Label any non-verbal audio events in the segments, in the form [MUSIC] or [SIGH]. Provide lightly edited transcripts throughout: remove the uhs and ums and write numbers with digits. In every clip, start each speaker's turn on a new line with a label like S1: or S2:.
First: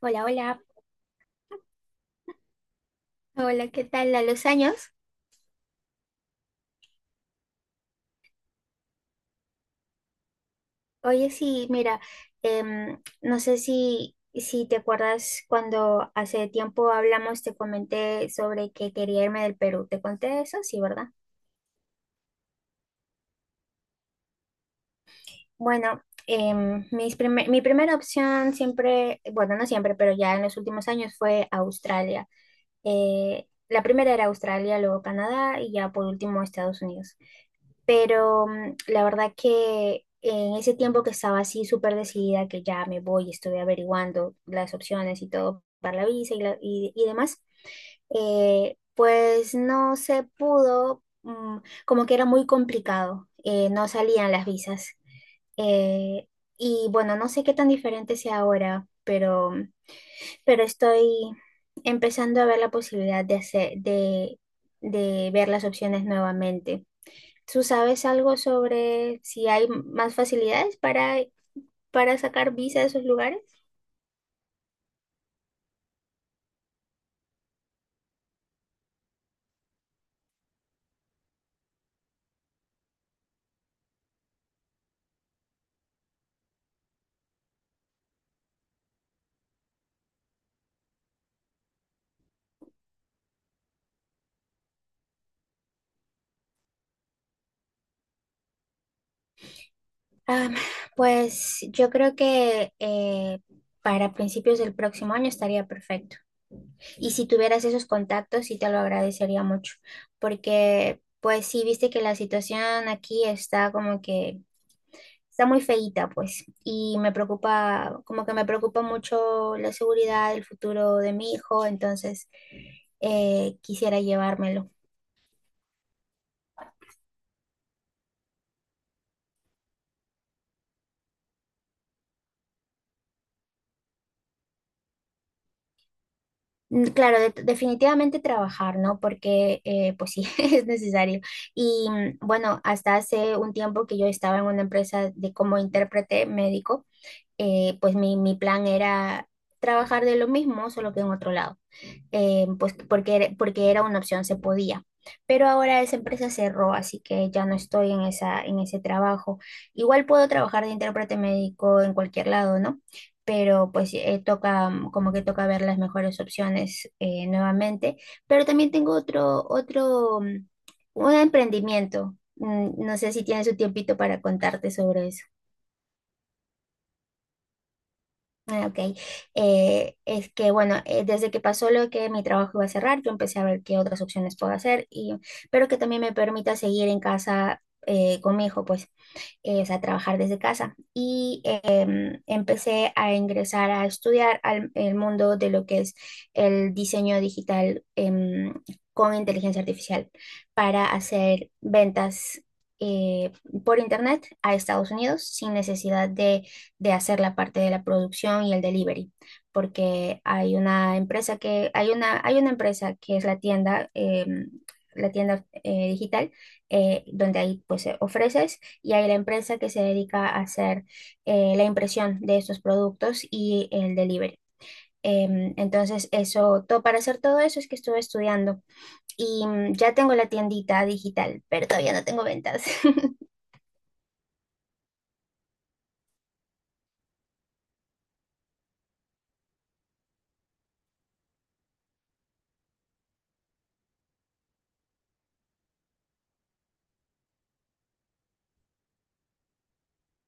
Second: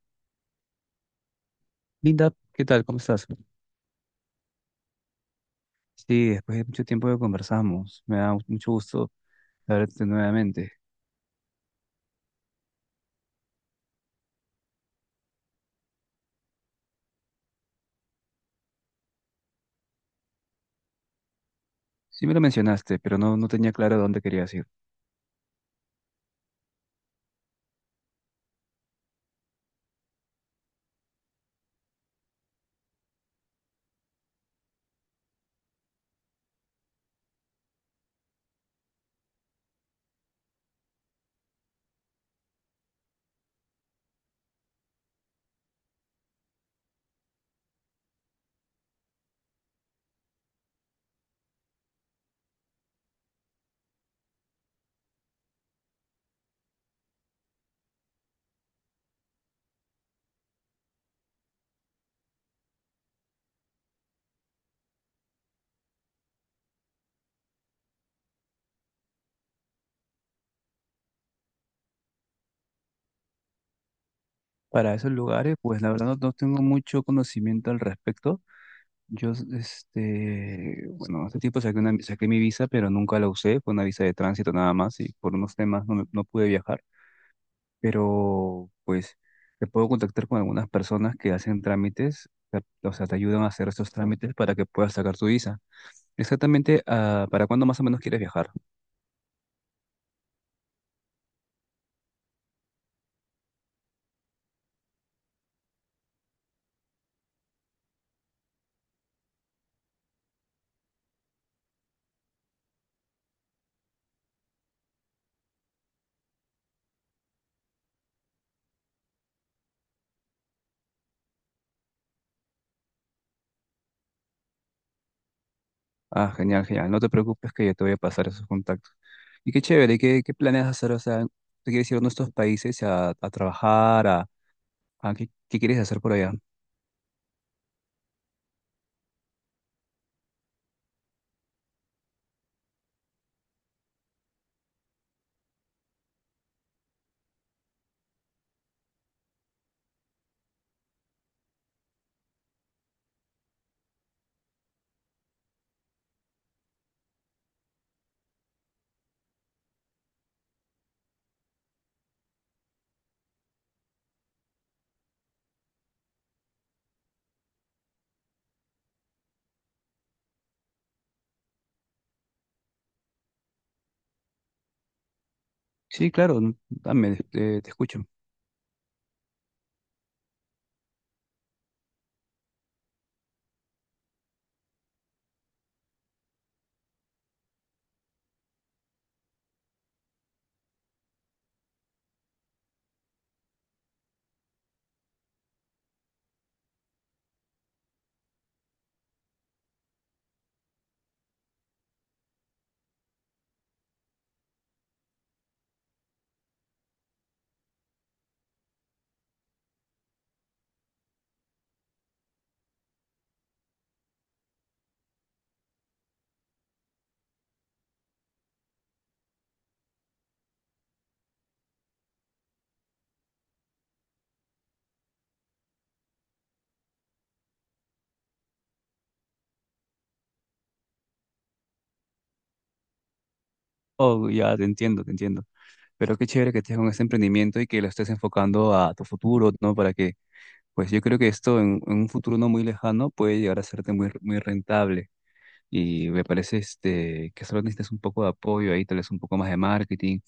S1: Hola, hola,
S2: Linda, ¿qué tal? ¿Cómo estás?
S1: hola, ¿qué tal? A los años.
S2: Sí, después de mucho tiempo que conversamos, me da mucho gusto verte nuevamente.
S1: Oye, sí, mira, no sé si te acuerdas cuando hace tiempo hablamos, te comenté sobre que quería irme del Perú. ¿Te conté eso? Sí, ¿verdad?
S2: Sí me lo mencionaste, pero no tenía claro a dónde querías ir.
S1: Bueno, mis primer mi primera opción siempre, bueno, no siempre, pero ya en los últimos años fue Australia. La primera era Australia, luego Canadá y ya por último Estados Unidos. Pero la verdad que en ese tiempo que estaba así súper decidida, que ya me voy, estuve averiguando las opciones y todo para la visa y demás, pues no se pudo, como que era muy complicado, no salían las visas. Eh, y bueno, no sé qué tan diferente sea ahora, pero, pero estoy empezando a ver la posibilidad de de ver las opciones nuevamente. ¿Tú sabes algo sobre si hay más facilidades para sacar visa de esos lugares?
S2: Para esos lugares, pues la verdad no tengo mucho conocimiento al respecto. Yo, este, bueno, hace tiempo saqué mi visa, pero nunca la usé. Fue una visa de tránsito nada más y por unos temas no pude viajar. Pero, pues, te puedo contactar con algunas personas que hacen trámites, o sea, te ayudan a hacer esos trámites para que puedas sacar tu visa. Exactamente, ¿para cuándo más o menos quieres viajar?
S1: Ah, pues yo creo que para principios del próximo año estaría perfecto. Y si tuvieras esos contactos, sí te lo agradecería mucho, porque pues sí, viste que la situación aquí está como que está muy feíta, pues, y me preocupa, como que me preocupa mucho la seguridad, el futuro de mi hijo, entonces quisiera llevármelo.
S2: Ah, genial, genial. No te preocupes que yo te voy a pasar esos contactos. Y qué chévere, ¿qué planeas hacer? O sea, ¿te quieres ir a nuestros países a trabajar? A ¿qué quieres hacer por allá?
S1: Mm, claro, definitivamente trabajar, ¿no? Porque, pues sí, [LAUGHS] es necesario. Y bueno, hasta hace un tiempo que yo estaba en una empresa de como intérprete médico, pues mi plan era trabajar de lo mismo, solo que en otro lado, pues porque era una opción, se podía. Pero ahora esa empresa cerró, así que ya no estoy en ese trabajo. Igual puedo trabajar de intérprete médico en cualquier lado, ¿no? Pero pues toca, como que toca ver las mejores opciones, nuevamente. Pero también tengo otro, un emprendimiento. Mm, no sé si tienes un tiempito para contarte sobre eso.
S2: Sí, claro, dame, te escucho.
S1: Ah, ok. Es que, bueno, desde que pasó lo que mi trabajo iba a cerrar, yo empecé a ver qué otras opciones puedo hacer, y, pero que también me permita seguir en casa, con mi hijo, pues o sea, trabajar desde casa. Y empecé a ingresar a estudiar al el mundo de lo que es el diseño digital, con inteligencia artificial para hacer ventas, eh, por internet a Estados Unidos sin necesidad de hacer la parte de la producción y el delivery, porque hay una empresa que es la tienda, la tienda, digital, donde ahí pues ofreces y hay la empresa que se dedica a hacer la impresión de estos productos y el delivery. Entonces, eso, todo, para hacer todo eso es que estuve estudiando y ya tengo la tiendita digital, pero todavía no tengo ventas. [LAUGHS]
S2: Oh, ya te entiendo, te entiendo. Pero qué chévere que estés con ese emprendimiento y que lo estés enfocando a tu futuro, ¿no? Para que, pues yo creo que esto en un futuro no muy lejano puede llegar a serte muy rentable. Y me parece este, que solo necesitas un poco de apoyo ahí, tal vez un poco más de marketing,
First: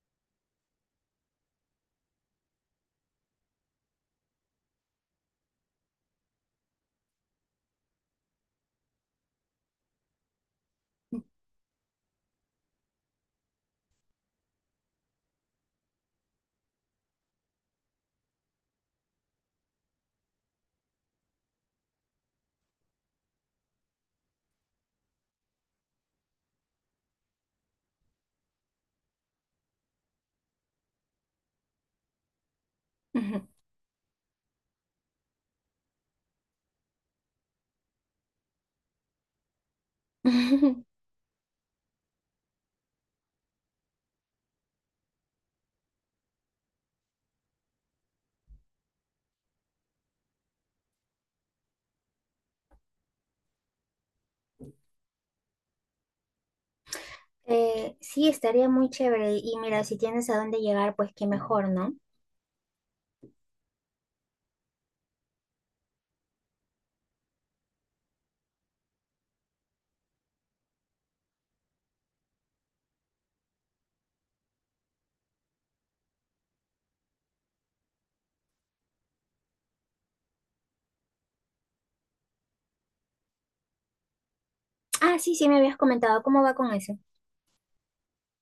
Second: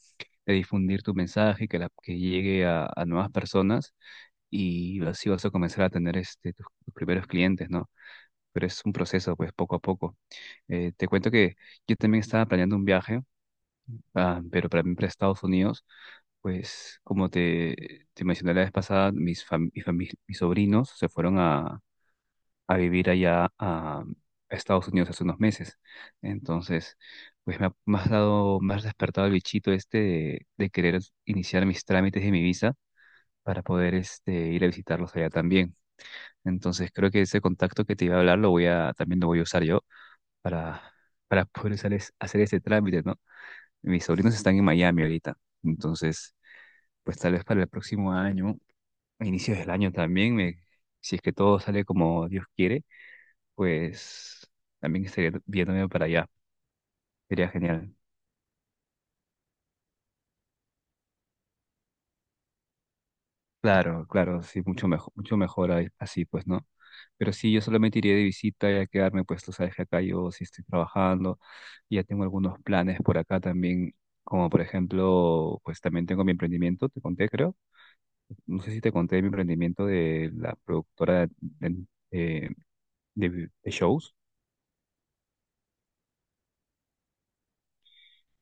S2: de difundir tu mensaje, que llegue a nuevas personas y así vas a comenzar a tener este, tus primeros clientes, ¿no? Pero es un proceso, pues poco a poco. Te cuento que yo también estaba planeando un viaje, ah, pero para mí para Estados Unidos, pues como te mencioné la vez pasada, mis, fam- mi fami- mis sobrinos se fueron a vivir allá a Estados Unidos hace unos meses. Entonces, pues me has dado, me has despertado el bichito este de querer iniciar mis trámites de mi visa
S1: Ujú.
S2: para poder este, ir a visitarlos allá también. Entonces, creo que ese contacto que te iba a hablar lo voy a, también lo voy a usar yo para,
S1: [LAUGHS]
S2: para poder hacer ese trámite, ¿no? Mis sobrinos están en Miami ahorita. Entonces, pues tal vez para el próximo año, a inicios del año también, me, si es que todo sale como Dios quiere pues también estaría viéndome para allá. Sería genial.
S1: Sí, estaría muy chévere. Y mira, si tienes a dónde llegar, pues qué mejor, ¿no?
S2: Claro, claro, sí, mucho mejor, así, pues, ¿no? Pero sí, yo solamente iría de visita y a quedarme, pues, tú sabes que acá yo sí estoy trabajando, y ya tengo algunos planes por acá también, como por ejemplo, pues también tengo mi emprendimiento, te conté, creo. No sé si te conté mi emprendimiento de la productora de- de shows.
S1: Ah, sí, sí, me habías comentado cómo va con eso.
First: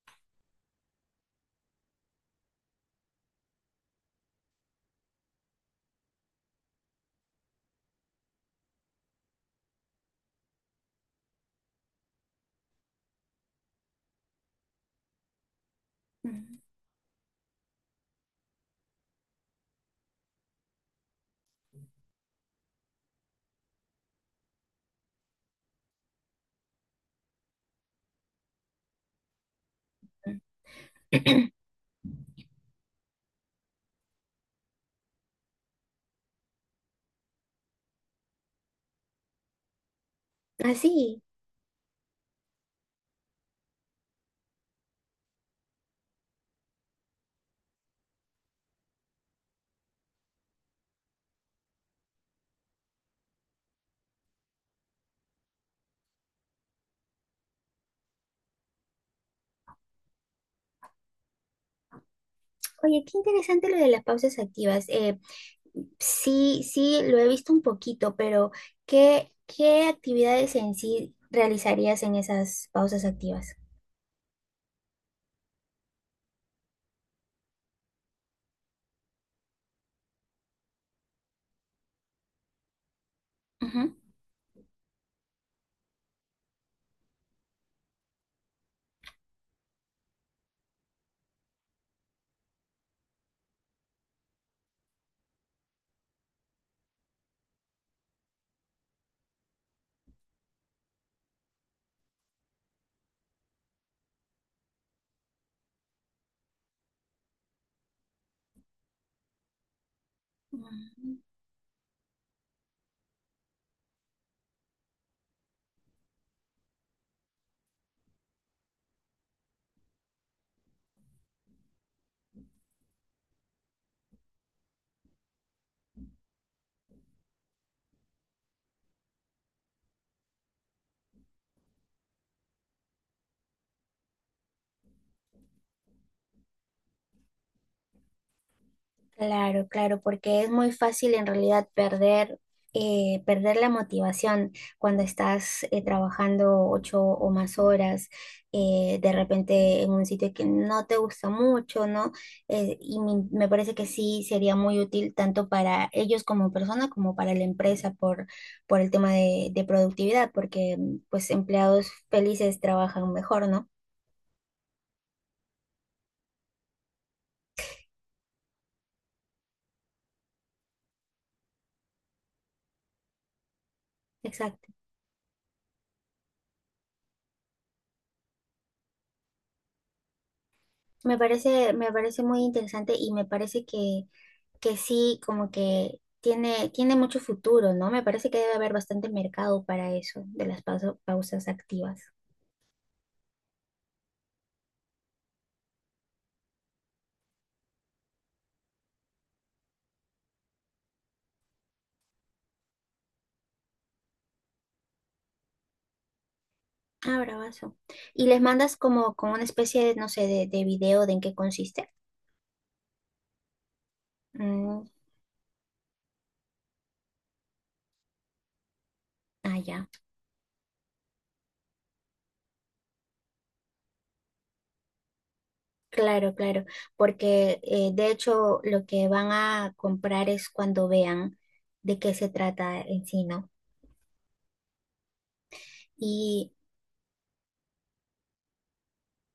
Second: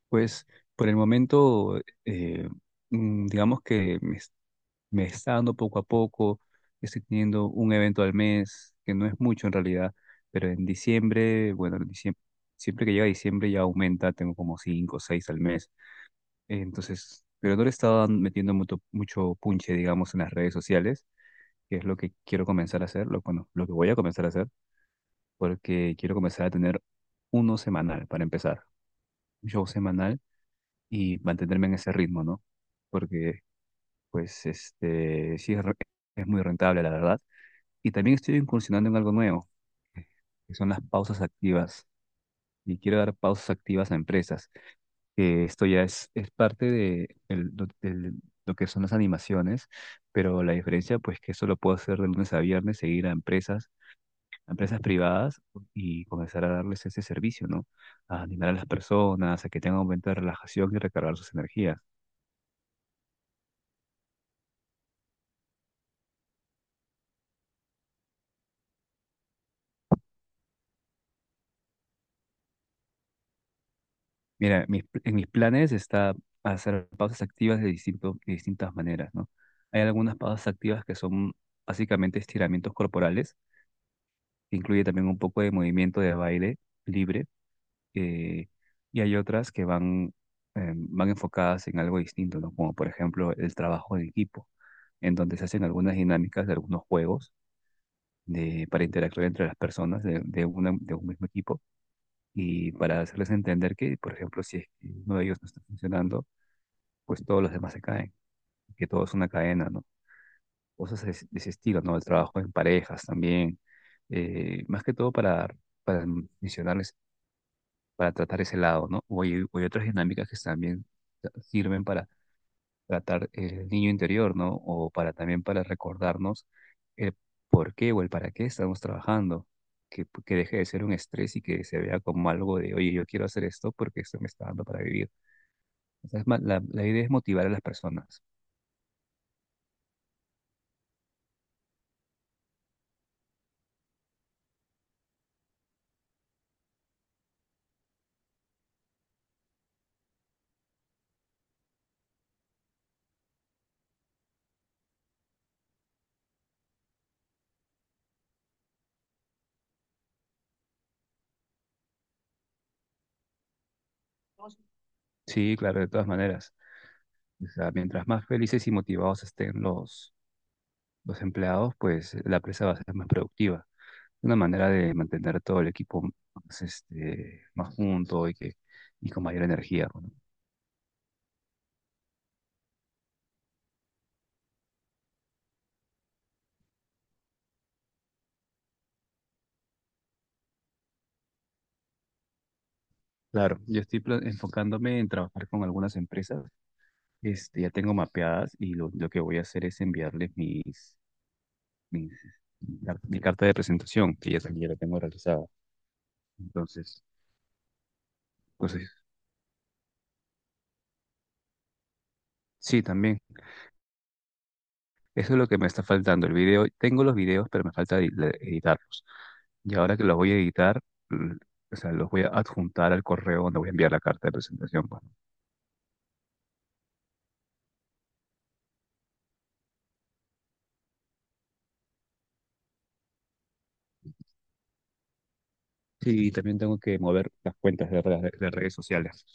S2: Pues, por el momento, mm, digamos que me está dando poco a poco, estoy teniendo un evento al mes, que no es mucho en realidad, pero en diciembre, bueno, en diciembre, siempre que llega diciembre ya aumenta, tengo como cinco o seis al mes.
S1: Ujú.
S2: Entonces, pero no le estaba metiendo mucho punche, digamos, en las redes sociales, que es lo que quiero comenzar a hacer, lo que voy a comenzar a hacer, porque quiero comenzar a tener uno semanal para empezar, un show semanal y mantenerme en ese ritmo, ¿no? Porque, pues, este, es muy rentable, la verdad. Y también estoy incursionando en algo nuevo, que son
S1: Ah,
S2: las pausas
S1: sí.
S2: activas. Y quiero dar pausas activas a empresas, que esto ya es parte de lo que son las animaciones, pero la diferencia pues que eso lo puedo hacer de lunes a viernes, seguir a empresas privadas y comenzar a darles ese servicio, ¿no? A animar a las personas, a que tengan un momento de relajación y recargar sus energías.
S1: Oye, qué interesante lo de las pausas activas. Sí, sí, lo he visto un poquito, pero ¿qué, qué actividades en sí realizarías en esas pausas activas?
S2: Mira, mis, en mis planes está hacer pausas activas de distintas maneras, ¿no? Hay algunas pausas activas que son básicamente estiramientos corporales,
S1: Ujú.
S2: que incluye también un poco de movimiento de baile libre, eh, y hay otras que van, van enfocadas en algo distinto, ¿no? Como por ejemplo el trabajo en equipo, en donde se hacen algunas dinámicas de algunos juegos de, para interactuar entre las personas de un mismo equipo y para hacerles entender que, por ejemplo, si es que uno de ellos no está funcionando, pues todos los demás se caen, que todo es una cadena, ¿no? Cosas de ese estilo, ¿no? El trabajo en parejas también, más que todo para mencionarles, para tratar ese lado, ¿no? O hay otras dinámicas que también sirven para tratar el niño interior, ¿no? O para también para recordarnos el por qué o el para qué estamos trabajando. Que deje de ser un estrés y que se vea como algo de, oye, yo quiero hacer esto porque esto me está dando para vivir. O sea, es más, la idea es motivar a las personas.
S1: Claro, claro, porque es muy fácil en realidad perder la motivación cuando estás, trabajando 8 o más horas, de repente en un sitio que no te gusta mucho, ¿no? Me parece que sí sería muy útil tanto para ellos como persona como para la empresa por el tema de productividad, porque pues empleados felices trabajan mejor, ¿no?
S2: Sí, claro, de todas maneras. O sea, mientras más felices y motivados estén los empleados, pues la empresa va a ser más productiva. Una manera
S1: Exacto.
S2: de mantener todo el equipo más, este, más junto y, que, y con mayor energía. ¿No?
S1: Me parece muy interesante y me parece que sí, como que tiene, tiene mucho futuro, ¿no? Me parece que debe haber bastante mercado para eso, de las pausas activas.
S2: Claro, yo estoy enfocándome en trabajar con algunas empresas. Este, ya tengo mapeadas y lo que voy a hacer es enviarles mis, mis, mi mi carta de presentación, que ya, ya la tengo realizada. Entonces,
S1: Ah, bravazo. ¿Y les mandas
S2: entonces,
S1: como, como una especie de, no sé, de video de en qué consiste?
S2: sí, también.
S1: Mm,
S2: Eso es lo que me está faltando. El video, tengo los videos, pero me falta editarlos.
S1: ah,
S2: Y
S1: ya.
S2: ahora que los voy a editar, l- o sea, los voy a adjuntar al correo donde voy a enviar la carta de presentación, pues.
S1: Claro, claro. Porque de hecho lo que van a comprar es cuando vean de qué se trata en sí, ¿no?
S2: Sí, y
S1: Y
S2: también tengo que mover las cuentas de redes sociales.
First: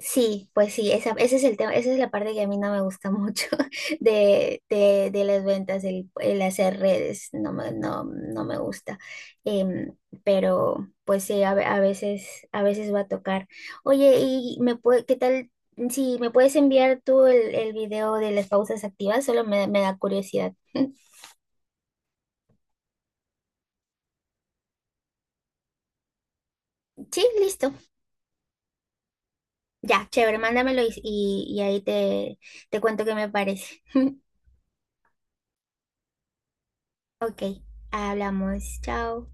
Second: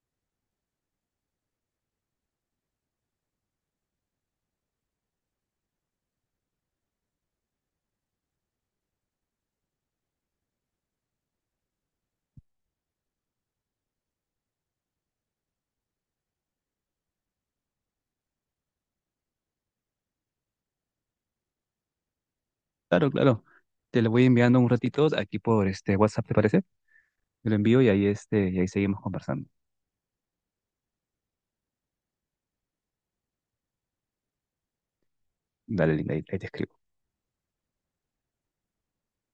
S1: sí, pues sí, esa, ese es el tema, esa es la parte que a mí no me gusta mucho [LAUGHS] de las ventas, el hacer redes, no me, no, no me gusta. Em, pero pues sí, a, a veces va a tocar. Oye, ¿y me puede, qué tal si me puedes enviar tú el video de las pausas activas? Solo me, me da curiosidad. [LAUGHS]
S2: Claro, claro. Te lo voy enviando un ratito aquí por este WhatsApp, ¿te parece?
S1: Sí,
S2: Te lo
S1: listo.
S2: envío y ahí, este, y ahí seguimos conversando.
S1: Ya, chévere, mándamelo y ahí te, te cuento qué me parece. [LAUGHS]
S2: Dale, linda, ahí te escribo.
S1: Ok, hablamos, chao.